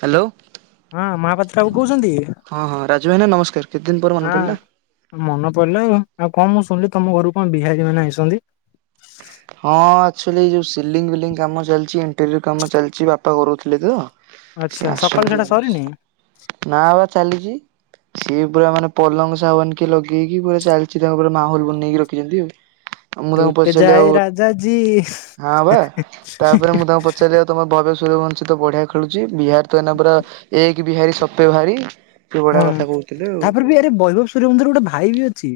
Hello. ହଁ ମହାପାତ୍ର ବାବୁ କହୁଛନ୍ତି। ହଁ ହଁ ରାଜୁ ଭାଇନା ନମସ୍କାର କେତେ ଦିନ ପରେ ମନେ ହଁ ପଡିଲା ମନ ପଡିଲା ଆଉ। ଆଉ କଣ ମୁଁ ଶୁଣିଲି ତମ ଘରୁ କଣ ବିହାରୀ ମାନେ ଆଇସଛନ୍ତି। ହଁ ଆକ୍ଚୁଆଲି ଯେଉଁ ସିଲିଙ୍ଗ ଫିଲିଂ କାମ ଚାଲିଛି ଇଣ୍ଟେରିୟର କାମ ଚାଲିଛି ବାପା କରୁଥିଲେ ତ ଆଚ୍ଛା ସିଏ ସକାଳୁ ଆସଛନ୍ତି ସେଟା ସରିନି? ନା ବା ଚାଲିଛି। ସିଏ ପୁରା ମାନେ ପଲଙ୍ଗ ସାଗାଉନିକ୍ ଲଗେଇକି ପୁରା ଚାଲିଛି। ତାଙ୍କ ପୁରା ମାହୋଲ ବନେଇକି ରଖିଛନ୍ତି ଆଉ। ଆ ମୁଁ ତାଙ୍କୁ ପଚାରିଲି ଆଉ ଜାଜି ହଁ ବା ସୂରୀୟ ବଂଶୀ ତ ବଢିଆ ଖେଳୁଛି। ବିହାର ତ ଏଇନା ପରା ଏକ ବିହାରୀ ସେ ଭହାରି। ହଁ ତାପରେ ବି ଆରେ ବୈଭବ ସୁରେବନ୍ଦର ଗୋଟେ ଭାଇ ବି ଅଛି।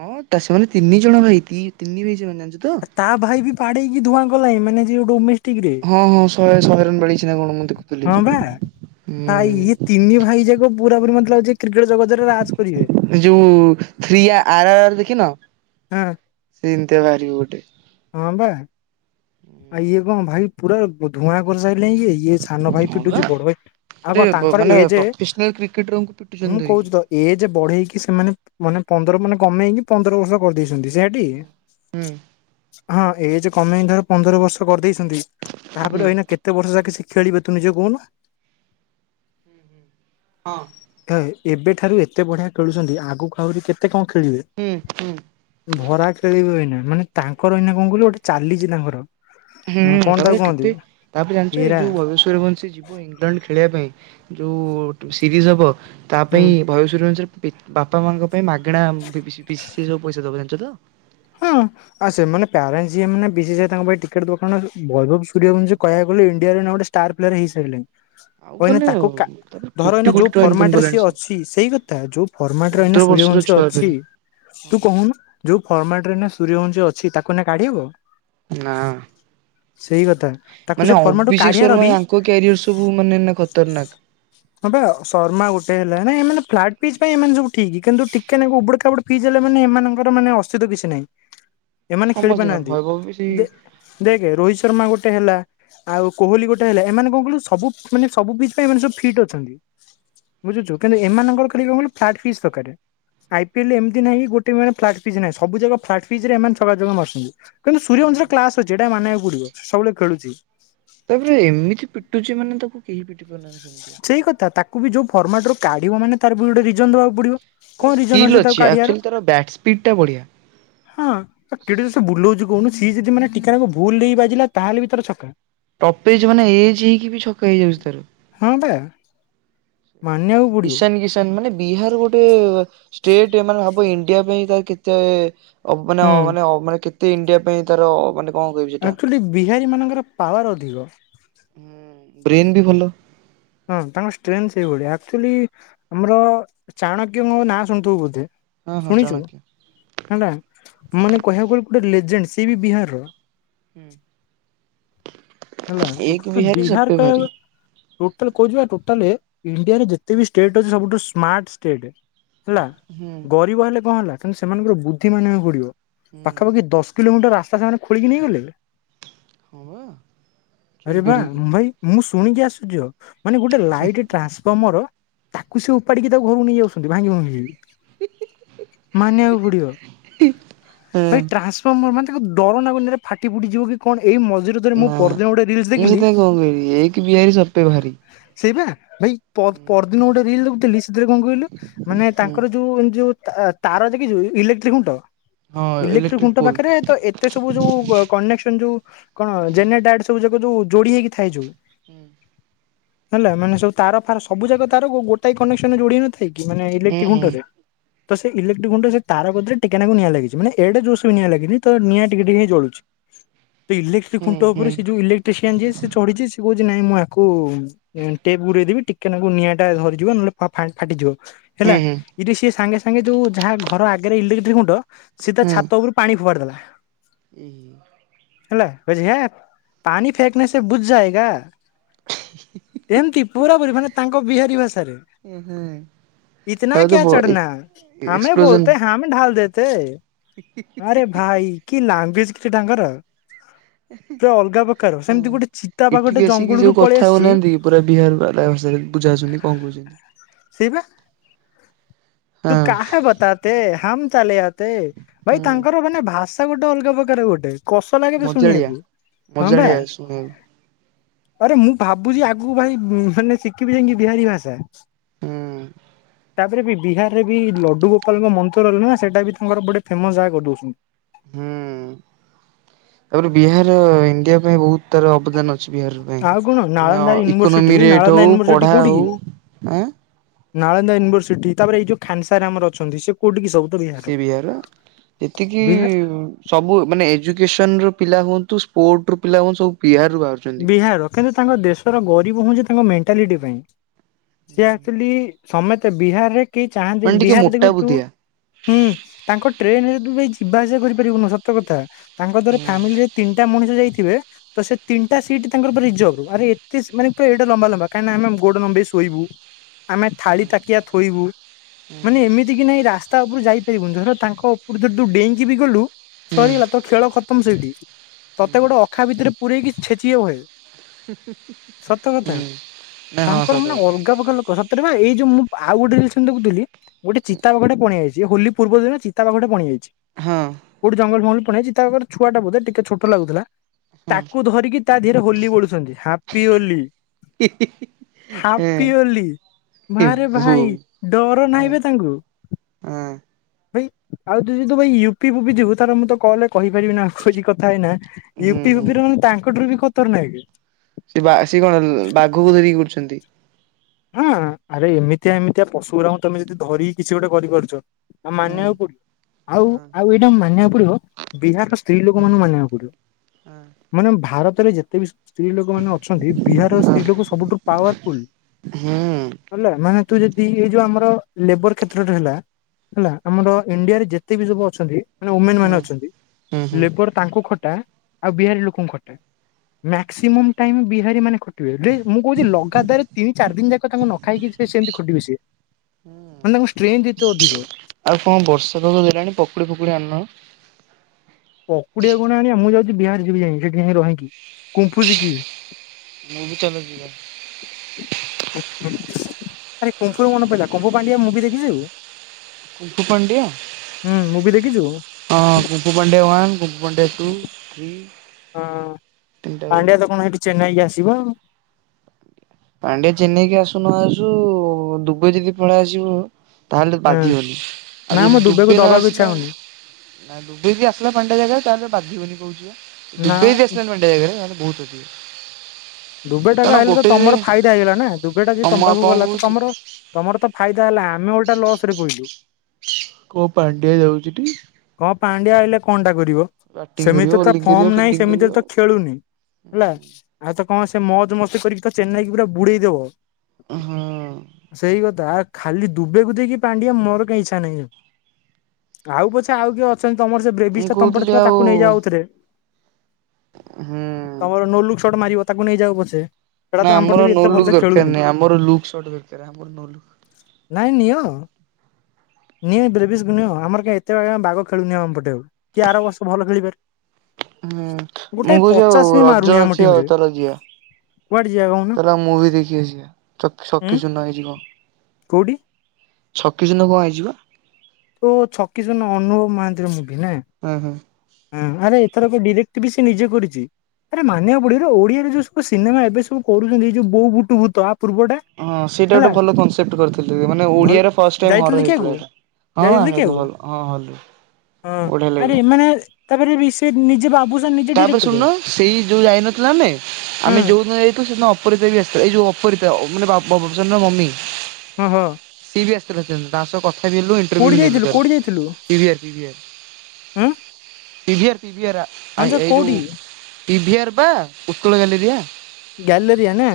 ହଁ ସେମାନେ ତିନି ଜଣ ଭାଇ। ତିନ୍ ତିନି ଭାଇ ନି ଜାଣିଚୁ ତ। ପାଡେଇକି ଧୂଆଁ କଲାଣି। ମାନେ ସିଏ ଡୋନେ ହଁ ହଁ ଶହେ ଶହେରୁ ମିଳିଚି ନା କଣ ମୁଁ ଦେଖୁଥିଲି। ହଁ ବା ହୁଁ। ପୁରାପୁରି ମତଲବ ଅଛି। ଯୋଉ ଥ୍ରୀ ଆର ଆର୍ ଆର ଦେଖିନ। ହଁ ସେମତି ଦେୱାର ବାହାରିବ ଗୋଟେ। ହଁ ବା ଆଉ ଇଏ କଣ ଭାଇ ପୁରା ଧୂଆଁ କରିସା ଇଏ ସାନ ଭାଇ ହଁ ବା ପିଟୁଛି। ବଡ ଭାଇ ଆଉ ଗୋଟେ କଣ ବ ତାଙ୍କର ମାନେ ଏଜେ ପ୍ରଫେସନାଲ କ୍ରିକେଟରଙ୍କୁ ପିଟୁଛନ୍ତି ମୁଁ ଧରିକି। କହୁଛି ତ ଏଜେ ବଢେଇକି ସେମାନେ ମାନେ ପନ୍ଦର ମାନେ କମେଇକି ପନ୍ଦର ବର୍ଷ କରିଦେଇଛନ୍ତି। ଜେ ଡି ହୁଁ ହଁ ଏଜେ କମେଇ ଧର ପନ୍ଦର ବର୍ଷ କରିଦେଇ ଛନ୍ତି ହୁଁ ତାପରେ ଏନା କେତେ ବର୍ଷ ଯାକେ ଶିଖ୍ ଖେଳିବେ ତୁ ନିଜେ କହୁନୁ। ହଁ। ହେ ଏବେଠାରୁ ଏତେ ବଢିଆ ଖେଳୁଛନ୍ତି। ଆଗକୁ ଆହୁରି କେତେ କଣ ଖେଳିବେ ହୁଁ ହୁଁ। ଭରା ଖେଳିବେ ଏଇନା। ମାନେ ତାଙ୍କ ଙ୍କର ନା କଣ କହିଲୁ ଗୋଟେ ଚାଲିଛି ତାଙ୍କର। ହୁଁ ହଁ କଣ ତାକୁ ତାପରେ କୁହନ୍ତି କେତେ ତାପରେ ଜାଣିଛ ଏଇ ଏରା ଯୋଉ ଭବେଶ୍ୱର ବଂଶୀ ଯିବ ଇଂଲଣ୍ଡ ଖେଳିବା ପାଇଁ। ଯୋଉ ସିରିଜ ହବ। ତା ହୁଁ ପାଇଁ ଭୟସୂରୀୟ ବଂଶୀରେ ବାପା ମାଆଙ୍କ ପାଇଁ ମାଗଣା ବିବି ପିସି ସିଏ ଯୋଉ ସବୁ ପଇସା ଦେଉ ଚୁ ତ ହଁ ଆଉ ସେମାନେ ପ୍ୟାରେଣ୍ଟ ଯିଏ ମାନ ବିଶେଷ ତାଙ୍କ ପାଇଁ ଟିକେଟ ଦୋକାନ ଭୈରବ ସୂର୍ଯ୍ୟବଂଶୀ କହିବାକୁ ଗଲେ ଇଣ୍ଡିଆରେ ନ ଗୋଟେ ଷ୍ଟାର ପ୍ଲେୟାର ହେଇସାରିଲଣି। ଆଉ କହିନେ ମାନେ ତାକୁ ତାପରେ ଧର କୋଟି ଏଇନା କୋଟି ଯୋଉ ଟଙ୍କା ଫର୍ମାଟ ଇନକମ୍ ରେ କଲାଣି ସିଏ ସେ। ଅଛି। ସେଇ କଥା ଯୋଉ ଫର୍ମାଟ ରେନା ପନ୍ଦର ବର୍ଷର ସୂର୍ଯ୍ୟବଂଶୀ ଛୁଆ ଅଛି। ଫେରେ ତୁ କହୁନୁ ଯୋଉ ଫର୍ମାଟ୍ ରେ ଏଇନା ସୂରୀୟ ବଂଶୀ ଅଛି ତାକୁ ଏଇନା କାଢି ହବ। ନା [inaudible] ସେଇ କଥା ତାକୁ ମାନେ ସେ ଫର୍ମା ଟୁ ଅଭିଷେକ କାଢିଆର ଶର୍ମା ବି ୟାଙ୍କ କ୍ୟାରିୟର ସବୁ ମାନେ ଏଇନା ଖତରନାକ। ହଁ ପା ଶର୍ମା ଗୋଟେ ହେଲାଣି ମାନେ ଫ୍ଲାଟ ବି ଏମାନେ ସବୁ ଠିକି। କିନ୍ତୁ ଟିକେ ନାକୁ ଉବୁଡୁ ଖାବୁଡୁ ଫିଜି ହେଲା ମାନେ ଏମାନଙ୍କର ମାନେ ସୁଧ କିଛି ନାହିଁ। ଏମାନେ ଖେଳି ସମସ୍ତଙ୍କର ପାରୁନାହାଁନ୍ତି ଭୈଭବ ବି ସେଇ । ଦେ ଦେଖ ରୋହିତ୍ ଶର୍ମା ଗୋଟେ ହେଲା। ଆଉ କୋହଲି ଗୋଟେ ହେଲା ଏମାନେ କଣ କହିଲୁ ସବୁ ମାନେ ସବୁ ପିଚ୍ ପାଇଁ ଏମାନେ ସବୁ ଫିଟ୍ ଅଛନ୍ତି। ବୁଝୁଛୁ କିନ୍ତୁ ଏମାନଙ୍କର ଖାଲି କଣ କହିଲୁ ଫ୍ଲାଟ ଫିସ୍ ଦରକାର। ଆଇ ପିଏଲ ଏମିତି ନାହିଁ ଗୋଟେ ମାନେ ଫ୍ଲାଟ ନାହିଁ ସବୁ ଯାକ ଫ୍ଲାଟ ଫିଜ୍ ରେ ଏମାନେ ଛକା ଚୌକା ମାରୁଛନ୍ତି। କିନ୍ତୁ ସୂରୀୟ ବଂଶୀ ରେ କ୍ଲାସ ଅଛି। ଏଟା ମାନିବାକୁ ପଡିବ। ସବୁବେଳେ ଖେଳୁଛି। ତାପରେ ଏମିତି ପଟୁଛି ମାନେ ତାକୁ କେହି ପିଟି ପାରୁନାହାଁନ୍ତି। ସେଇ କଥା ତାକୁ ବି ଯୋଉ ଫର୍ମାଟ ରୁ କାଢିବ ମାନେ ତାର ବି ଗୋଟେ ରି ବାକୁ ପଡିବ। ତାର କଣ ରିଜନ ଅଛି ସ୍କିଲ୍ ଯେ ତାକୁ କାଢିଆର। ଆକ୍ଚୁଆଲି ତାର ବ୍ୟାଟ୍ ସ୍ପିଡ୍ ଟା ବଢିଆ। ହଁ କେଡେ ଜୋରସେ ବୁଲୋଉଛି କହୁନୁ ସିଏ ଯଦି ମାନେ ଟିକେ ନାକୁ ଭୁଲ ରେ ବାଜିଲା। ତାହେଲେ ବି ତାର ଛକା। ଟପ୍ ଏଜ ମାନେ ଏଜ ହେଇକି ବି ଛକା ହେଇଯାଉଛି ତାର। ହଁ ପା। [inaudible] ଈଶାନ କିଶାନ ମାନେ ବିହାର ଗୋଟେ ଷ୍ଟେଟ୍ ଏମାନେ ଭାବ। ଇଡିଆ ପାଇଁ ତାର କେତେ ଅ ମାନେ ହୁଁ। ଅ ମାନେ ଅ ମାନେ କେ ଇଣ୍ଡିଆ ପାଇଁ ତାର ମାନେ କଣ କହିବି ସେଟା ଆକ୍ଚୁଆଲି ବିହାରୀ ମାନଙ୍କର ପାୱାର ଅଧିକ। ହଁ ବ୍ରେନ୍ ବି ଭଲ। ହଁ ତାଙ୍କର ଷ୍ଟ୍ରେନ୍ଥ ସେଇଭଳିଆ ଆକ୍ଚୁଆଲି ଆମର ଚାଣକ୍ୟଙ୍କ ନାଁ ଶୁଣିଥିବୁ ବୋଧେ। ହଁ ହଁ ଶୁଣିଛୁ ଚାଣକ୍ୟ। ହେଲା ମାନେ କହିବାକୁ ଗଲେ। ଗୋଟେ ଲେଜେଣ୍ଡ ସିଏ ବି ବିହାରରୁ ହୁଁ। ହେଲା ଏକ ତ ବିହାରୀ ବିହାର ସବପେ କଲ ଭାରୀ। ଟୋଟାଲ କହୁଚିପା ଟୋଟାଲ ଇଣ୍ଡିଆରେ ଯେତେ ବି ଷ୍ଟେଟ୍ ଅଛି ସବୁଠୁ ସ୍ମାର୍ଟ ଷ୍ଟେଟ୍ ହେଲା ହୁଁ ଗରିବ ହେଲେ କଣ ହେଲା? ତେଣୁ ସେମାନଙ୍କ ବୁଦ୍ଧି ମାନିବାକୁ ପଡିବ। ହୁଁ ପାଖାପାଖି ଦଶ କିଲୋମିଟର ରାସ୍ ତା ସାଙ୍ଗରେ ଖୋଳିିକ ନେଇଗଲେ। ହଁ ବା ଆରେ ଚୋରି ବା କରିକି। ମୁ ମୁଁ [unintelligible] ମାନେ ଗୋଟେ ଲାଇଟ୍ ଟ୍ରାନ୍ସଫର୍ମର ତାକୁ ସେ ଉପାଡିକି ତାକୁ ଘରୁକୁ ନେଇ ଯାଉଛନ୍ତି ଭାଙ୍ଗି ଭୁଙ୍ଗିକି। [inaudible] ମାନିବାକୁ ପଡିବ [inaudible] ଏଇ ହଁ ଟ୍ରାନ୍ସଫର୍ମର ମାନେ? ତା ଡର ନାଗୁନି କିରେ ଫାଟି ଫୁଟିଯିବ କି କଣ? ଏଇ ମନ୍ଦିରରେ ମୁଁ ହ ପରଦିନ ଗୋଟେ ରିଲସ ମୁଁ ଦେଖିଲି ସେଥିାଇଁ କଣ କହିବି ଏଇକି ବିହାରୀ ସବସେ ଭାରି ସେଇ ବା ଭାଇ ପର ପରଦିନ ଗୋଟେ ରିଲ [inaudible] ସେରେ କଣ କହିଲୁ ମାନେ ହୁଁ ତାଙ୍କର ଯୋଉ ଏନ ଜି ଓ ତାର ଯେ କି ଇଲେକ୍ଟ୍ରିକ୍ ଖୁଣ୍ଟ ହଁ ଇଲେକ୍ଟ୍ରିକ ଇଲେକ୍ଟ୍ରିକୁଣ୍ଟ ପୋଲ। ପାଖରେ ତ ଏତେ ସବୁ ଯୋଉ କନେକ୍ସନ ଯୋଉ କଣ ହୁଁ ଜେ ସୁ ଯା ଯୋଉ ଯୋଡି ହେଇକି ଥାଏ ଯୋଉ ହୁଁ। ହେଲା ମାନେ ସବୁ ତାର ଫାର ସବୁ ଜାଗା ତାର ଗୋଟାଏ କନେକ୍ସନରେ ଯୋଡି ହେଇନଥିଲାକି। କି ମାନେ ଇଲେକ୍ଟ୍ରିକ ହୁଁ ଘୁଣ୍ଟରେ ତ ସେଇ ଇଲେକ୍ଟ୍ରିକ ଗୁଣ୍ଡ ସେ ତାର ପଦାରେ ଟିକେନାକୁ ନିଆଁ ଲାଗିଛି। ମାନେ ଏଟେ ଜୋସ ବି ନିଆଁ ଲାଗିନି ତ ନିଆଁ ଟିକେ ଟିକ ହେଇ ଜଳୁଛି। ତ ଇଲେକ୍ଟ୍ରିକ ହୁଁ ଖୁଣ୍ଟ ଉପରେ ହୁଁ ସେ ଯଉ ଇଲେକ୍ଟ୍ରସିଆନ୍ ଯ ସେ ଚଢିଛି ସେହୁ ନାଇଁ ମୁଁ ଆକୁ ଟେପ୍ ଗୁରେଇ ଦେବି ଟିକେ ନାକୁ ନିଆଁ ଟା ଧରିଯିବ ନହେଲେ ଫାଟିଯିବ। ହେଲା ଏଇଟି ସିଏ ସାଙ୍ଗେ ସାଙ୍ଗେ ଯୋଉ ଯାହା ଘର ଆଗରେ ଇଲେକ ତ୍ରୀକୁଣ୍ଡ ସିଏ ତା ଛାତ ଉପରୁ ପାଣି ଫୋପାଡି ଦେଲା। ଏଇ ହେଲା [unintelligible] ପାଣିି ଫେକ୍ ନେ ସେ ବୁଝ ଯାଏଗା। ଏମତି ପୁରାପୁରି ମାନେ ତାଙ୍କ ବିହାରୀ ଭାଷା ଆରେ ହୁଁ। ଇତନା ତାପରେ ତ କ୍ୟା ବ ଚଢ଼ନା ହମେ ଏକ୍ସପ୍ଲୋଜନ। ବୋଲତେ ହମ ଢାଲ ଦେତେ ଥେ ଆରେ ଭାଇ କି ଲାଙ୍ଗ ଏଜ କିରେ ଡାଙ୍ଗର ତ ଅଲଗା ପ ଏଁ ଏଠି ବି ଆସିକି ଯୋଉ ପଳେଇ କଥା ଆସିଛି ହଉନାହାନ୍ତି ପୁରା ବିହାର ବାଲାଙ୍କ ସହିତ ବୁଝା ହାଉଛନ୍ତି କଣ କହୁଛନ୍ତି ତୁ ହଁ କାହା ବତାଟେ ହମ ଚାଲେ ଆତେ ଭାଇ ହୁଁ ତାଙ୍କର ମାନେ ଭାଷ ତା ଗୋଟେ ଅଲଗା ପ୍ରକାର ଗୋଟେ କଷ ଲାଗେ ତ ଶୁଣିବାକୁ ହଁ ବା ମଜାଳିଆସୁଣ ଆରେ ମୁଁ ଭାବୁଛି ଆଗକୁ ଭାଇ ମାନେ ଶିଖିବି ଯାଇକି ବିହାରୀ ଭାଷା ହୁଁ ତାପରେ ବି ବିହାରରେ ବି ଲଡୁ ଗୋପାଳଙ୍କ ମନ୍ତର ହଲ ନା ସେଇଟା ବି ତାଙ୍କର ଗୋଟେ ଫେମସ୍ ଜାଗା କରି ଦଉଛନ୍ତି ହୁଁ ତାପରେ ବିହାର ଇଣ୍ଡିଆ ପାଇଁ ବହୁତ ତାର ଅବଦାନ ଅଛି ବିହାର ପାଇଁ ଆଉ କଣ ମାନେ Nalanda university economy rate Nalanda ହଉ ୟୁନିଭର୍ସିଟି ପଢା କୋଉଠି କି ହଉ ନାଳନ୍ଦା ୟୁନିଭରସିଟି ତାପରେ ଏଇ ଯୋଉ ଖାନସାର ଆର ଅଛନ୍ତି ସେ କଉଠି ସବୁ ସେ ବିହାର ଯେତିକି ବିହା ସବୁ ମାନେ ଏଜୁକେସନ୍ ର ପିଲା ହୁଅନ୍ତୁ ସ୍ପୋର୍ଟ ରୁ ପିଲା ହୁଅନ୍ତୁ ସବୁ ବିହାର ବିହାର କିନ୍ତୁ ତାଙ୍କ ଦେଶର ଗରିବ ହୁଁଛିତ ତାଙ୍କ ମେଣ୍ଟାଲିଟି ପାଇଁ ସେ ଆକ୍ଚୁଲି ସମେତେ ବିହାରରେ କେହି ମାନେ ଚାହାନ୍ତିନି ଟିକେ ବିହାରରେ ମୋଟା ଦେଖୁ ତୁ ବୁଦ୍ଧିଆ। ହୁଁ ତାଙ୍କ ଟ୍ରେନରେ ତୁ ଯିବା ଆସିବା କରିପାରିବୁନୁ ସତ କଥା। ତାଙ୍କ ଧର ହୁଁ ଫ୍ୟାମିଲିରେ ତିନିଟା ମଣିଷ ଯାଇଥି ଥିବେ ତ ସେ ତିନିଟାିଟ୍ ତାଙ୍କର ରିଜର୍ଭ ଆରେ ଏତେ ମାନ ପୁରା ଏଟା ଲମ୍ବା ଲମ୍ବା କାହିଁକ ନା ଆମେ ଗୋଡ ନମ୍େଇ ଶୋଇବୁ ଆମେ ଥାଳି ତାକିଆ ଥୋଇବୁ ମାନେ ଏମିତି କି ନାଇଁ ରା ରାସ୍ତା ଉପରୁ ଯାଇପାରିବୁନି ଧ ତାଙ୍କ ଉପରୁ ଧରୁ ଡେଇଁକି ବି ଗଲୁ ସରିଗଲା ତ ଖେଳ ଖତମ ସେଇଠି ତତେ ଗୋଟେ ଅଖା ଭିତରେ ପୁରୀ କି ଛେଚିବେ ବହେ। ସତ କଥା ହୁଁ ନା ହଁ ତାଙ୍କର ସତ ମାନେ କଥା ଅଲଗା ଅଲଗା ଲୋକ ସତରେ ବା ଏଇ ଯୋଉ ମୁ ଆଉ ଗୋଟେ ସେମତି ଦେଖୁଥିଲି। ଗୋଟେ ଚିତା ବାଘ ଟେ ପଣିଆଇଛି। ସି ହୋଲି ପୂର୍ବ ଦିନ ଚିତା ବାଘ ଟେ ପଣି ଯାଇଛି। ହଁ କୋଉଠି ଜଙ୍ଗଲ ଫଙ୍ଗଲ ହେଇଚି ତାର ଛୁଆଟା ବୋଧେ ଟିକେ ଛୋଟ ଲାଗୁଥିଲା। ହଁ। ତାକୁ ଧରିକି ତା ଦେହରେ ହୋଲି ବୋଳୁଛନ୍ତି। ହାପି ହୋଲି। ହାପିଅଲି ଏ ଭାରେ ବୋ ଭାଇ ଡର ତା ନାଇଁ ହଁ ବେ ତାଙ୍ଗୁରୁ ୟି ଆଉ ବି ତୁ ଯଦି ୟୁପି ଫ୍ୟୁପି ଯିବୁ ତ ମୁଁ ତ କଲ ରେ କହିପାରିବି ନା କହୁଛି କଥା ହେଇନା। ହୁଁ ୟୁପି ହୁଁ। ଫିଉପି ରେ ମାନେ ତାଙ୍କଠାରୁ ବି ଖତର ନାକେ। ଛନ୍ତି। ହଁ ଆରେ ଏମିତିଆ ଏମିତିଆ ପଶୁ ଗୁରାଙ୍କୁ ତମେ ଯଦି ଧରିକି କିଛି ଗୋଟେ କରିପାରୁଛ। ଆଉ ହୁଁ ମାନିବାକୁ ପଡିବ। ଆଉ ହଁ ଆଉ ଏଇଟା ମାନିବାକୁ ବିହାର ର ସବୁ ସ୍ତ୍ରୀ ହଁ ଲୋକମାନେ ମାନିବାକୁ ପଡିବ। ମାନେ ଭାରତରେ ଯେତେ ବି ସ୍ତ୍ରୀ ଲୋକ ମାନେ ଅଛନ୍ତି। ହଁ ବିହାରର ହଁ ସ୍ତ୍ରୀ ଲୋକ ସବୁଠୁ ପାୱାରଫୁଲ୍। ହୁଁ। ହେଲା ମାନେ ତୁ ଯଦି ଏଇ ଯୋଉ ଆମର ଲେବର କ୍ଷେତ୍ରରେ ହେଲା। ହେଲା ଆମର ଇଣ୍ଡିଆରେ ଯେତେ ବି ସବୁ ଅଛନ୍ତି ମାନେ ଓମେନ୍ ହୁଁ ମାନେ ଅଛନ୍ତି। ହୁଁ ହୁଁ ଲେବର ତାଙ୍କୁ ଖଟା ଆଉ ବିହାରୀ ଲୋକଙ୍କୁ ଖଟା ମ୍ୟାକ୍ସିମମ୍ ଟାଇମ୍ ବିହାରୀ ମାନେ ଖଟିବେ। ବେ ମୁଁ କହୁଛି ଲଗାତାର ତିନି ଚାରି ଦିନ ଯାକ ତାଙ୍କୁ ନ ଖାଇକି ସେ ସେମିତି ଖଟିବେ ସେ ମାନେ ତାଙ୍କୁ ଷ୍ଟ୍ରେନ୍ଥ ଏତେ ଅଧିକ। ଆଉ କଣ ବର୍ଷା ତଷ ଦେଲାଣି ପକୁଡି ଫକୁଡି ଆନ। ପକୁଡିଆ କଣା ଆଣିଆ। ମୁଁ ଯାଉଛି ବିହାର ଯିବି ଯାଇ ସେଠି ଯାଇ ରହିକି କୁମ୍ଫୁ ଶିକିବି। ମୁଁ ବି ଚାଲ ଯିବା। ଆରେ କୁମ୍ପୁରୁ ମନେ ପଡିଲା କୁମ୍ପୁ ପାଣ୍ଡିଆ ମୁଭିି ଦେଖି ଯିବୁ। କୁମ୍ଫୁ ପାଣ୍ଡିଆ ମୁଭି ଦେଖିଛୁ ହଁ kung fu panda one one day two three. ହଁ ତିନିଟାକୁ ପାଣ୍ଡିଆ ଦେଖିଛି। ତ କଣ ହେଇଠି ଚେନ୍ନାଇକି ଆସ ଯିବା ଆଉ। ପାଣ୍ଡିଆ ଚେନ୍ନେଇକି ଆସୁ ନ ଆସୁ ଦୁବାଇ ଯଦି ପଳେଇ ଆସିବ। ତାହେଲେ ହଁ ବାଧିବନି ଆଉ ନା ଯଦି ମୁଁ ଦୁବେକୁ ଦୁବେ ନ ଦବାକୁ ଇଚ୍ଛା ଆସିଲା ହଉନି ନା ଡୁବେ ଆସିଲା ପାଣ୍ଡେ ଜାଗାରେ ତାହେଲେ ବାଧିବନି କହୁଛି ପା। ନା ଡୁବେ ଆସିଲା ନଣ୍ଡେ ଜାଗାରେ ବହୁ [unintelligible] ଦୁବେ ଟଙ୍କା ଆଇଲେ ତ ତମର ଫାଇ ହେଇଗଲା ନା ଦୁବେଟା ଯଦି ହଁ ମୁଁ ତମ ଆଉ ପାଖକୁ କଣ ଗଲା। କହୁଛି କି ତମର ତମର ତ ଫାଇଦା ହେଲା ଆମେ ଓଲଟା ଲସ ରେ ପଇଲୁ। [inaudible] କୋଉ ପାଣ୍ଡିଆ ଯାଉଚି ଟି। ପାଣ୍ଡିଆ ଆଇଲେ କଣ୍ଟା କରିବ କରିବ ସେମିତି ତା ବୋଲିଂ କରିବ ଫର୍ମ ନାହିଁ ଫିଲ୍ଡିଂ ସେମିତି କରିବ। ତ ଖେଳୁନି ହେଲା ଆଉ କଣ ସେ ମଜ ମସ୍ତି କରିକି ତ ଚେନ୍ନାଇ କି ପୁରା ବୁଡେଇଦବ ହଁ। ସେଇ କଥା ଖାଲି ଦୁବେଇ କୁ ଦେଇକି ପାଣ୍ଡିଆ ମୋର କାଇ ଇଚ୍ଛା ନାହିଁ ଆଉ ପଛେ ଆଉ କିଏ ଅ ତମର ସେ ମୁଁ ବ୍ରେବିଷ୍ଟା ଟା ତମପ କହୁଥିଲି ଥିଲା ତାକୁ ନେଇ ଯା ଆଉ ଥରେ। ହୁଁ ତମର ନୋ ଲୁକ୍ ଶୋଟ ମାରିବ ତାକୁ ନେଇଯାଅ ପଛେ ସେଟା ତ ନା ଆମ ପଟେ ଆମର ବି ନୋ ଏତେ ଲୁକ୍ ଭଲସେ ଦରକାର ଖେଳୁନି ନାହିଁ ଆମର ଲୁକ୍ଟ ଦରକାର ଆମର ନ ଲୁ ନାଇଁ ନିଅ ନିଅ ବ୍ରବଶକୁ ନିଅ ଆମର କାହିଁ ଏତେ ବାଘ ଖେଳୁନିଅ ଆମ ପଟେକୁ କିଏ ଆର ବର୍ଷ ଭଲ ଖେଳିି ପାରେ। ହୁଁ ମୁଁ କହୁଛି ଆଉ ବି ରଜ ମାରୁନି ଆମ ଅଛି ଟିମ ଆଉ ରେ ଚାଲ ଯିବା କୁଆଡେ ଯିବା କହୁନ ତାରେ ମୁଁଇ ଦେଖି ଆସିବା ଉଁ ଶକିଚୁନା ହେଇଯିବ। କୋଉଠି ଛକି ଶୂନ କଣ ହେଇଯିବା ତୋ ଛକି ଶୂନ ଅନୁଭବ ମହାନ୍ତିର ମୁଁ ହୁଁ ହୁଁ ହଁ ଆରେ ଏଥର ଏକ ଡିରେକ୍ଟ ବି ସେ ନିଜେ କରିଛି ଆରେ ମାନିବା ପଡିବ ଓଡିଆରେ ଯୋଉ ସବୁ ସିନେମା ଏବେ ସବୁ କରୁଛନ୍ତି ଯୋଉ ବୋଉ ବୁଟୁଭୂତ ହଁ ସେଇଟା ଗୋଟେ ଭଲ କେପ୍ଟ କରିଥିଲ ମାନେ ଭଲ ଓଡିଆ ଫାର୍ଷ୍ଟ ହଲ ଯାଇଥିଲୁ ରେ ଦେଖିବାକୁ ହେଇଥିଲା ଯାଇଥିଲୁ ଦେଖିବାକୁ ହଁ ହଁ ଲ ରେ ହଁ ଆରେ ମାନେ ତାପରେ ବିଷୟ ନିଜେ ବାବୁ ତାପରେ ଶୁଣନ ସେଇ ଯୋଉ ଯାଇନଥିଲୁ ଆମେ ହଁ ଆମେ ଯୋଉ ନ ଯାଇଥିଲୁ ସେଦିନ ଅପରୀତା ବି ଆସିଥିଲା ଏଇ ଯୋଉ ଅପରୀତାପ ବାବୁସାନ ର ମମି ହଁ ହଁ ଆସିଥିଲେ ତାଙ୍କ ସହ କ କୋଉଠି ଯାଇଥିଲୁ [unintelligible] କୋଉଠି ଯାଇଥିଲୁ ପିଭି ଉଁ ପିଭିଁଏରା ହଁ ଜ କୋଉଠି? ପିଭିିଆର୍ ବା ଉତ୍କଳ ଗାଲେରିଆ ଗ୍ୟାଲେରିଆ ନା?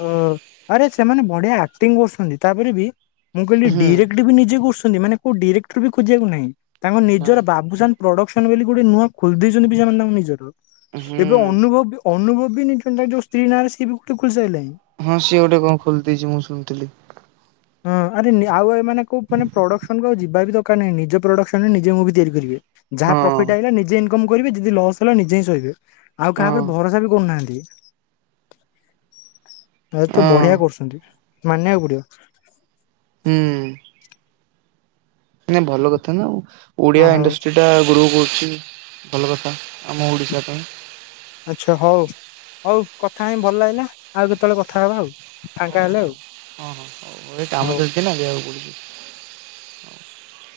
ହୁଁ ଆରେ ସେମାନେ ବଢିଆ ଆକ୍ଟିଂ କରୁଛନ୍ତି ତାପରେ ବି ମୁଁ କହିଲି ହୁଁ ଡିରେକ୍ଟ ବି ନିଜେ କସୁ ମାନେ କୋଉ ଡିରେକ୍ଟର ବି ଖୋଜିବାକୁ ନାହିଁ। ତାଙ୍କ ନା ନିଜର ବାବୁସାନ ପ୍ରଡକ୍ସନ ବୋଲି ଗୋଟେ ନୂଆ ଖୋଲିଦ ଦେଇଉଛନ୍ତି ବି ଜାନ୍ତା ମୁଁ ନିଜର ହୁଁ ଏବେ ଅନୁଭବ ଅନୁଭବ [unintelligible] କୁ ସାଇଲେ ହଁ ସିଏ ଗୋଟେ କଣ ଖୋଲି ଦେଇଛି ମୁଁ ଶୁଣିଥିଲି। ହଁ ଆରେ ଆଉ ଏମାନେେ କଉଁ ମାନେ ପ୍ରଡ଼କ୍ସନକୁ ଆଉ ଯିବା ବି ଦରକାର ନାହିଁ ନିଜ ପ୍ରଡ଼କ୍ସନରେ ନିଜେ ମୁଭି ତିଆରି କରିବେ। ଯାହା ହଁ ପ୍ରଫିଟ୍ ଆଇଲା ନିଜେ କରିବେ ଯଦି ଲସ୍ ହେଲା ନିଜେହିଁ ସହିବେ ଆଉ କାହା ହଁ ଉପରେ ଭରସା ବି କରୁନାହାନ୍ତି। [inaudible] ଏ ତ ହଁ ବଢିଆ କରୁଛନ୍ତି। ମାନିଆକୁ ପଡିବ। ହୁଁ। ନା ଭଲ କଥା ନା ଆଉ ଓଡିଆ ଓ ହଉ ଇଣ୍ଡଷ୍ଟ୍ରିଟା ଗ୍ରୋ କରୁଛି। ଭଲ କଥା ଆମ ଓଡ଼ିଶା ପାଇଁ ଆଚ୍ଛା ହଉ ହଉ କଥା ହେଇ ଭଲ ଲାଗିଲା ଆଉ କେତେବେଳେ କଥା ହବା ଆଉ ହଉ ଫାଙ୍କା ହେଲେ ହଉ ଆଉ ହଁ ହଁ ହଉ ଏବେ କାମ ହଉ। ଚାଲିଛି ନା ନା ଯିବାକୁ ପଡୁଛି। ହଉ।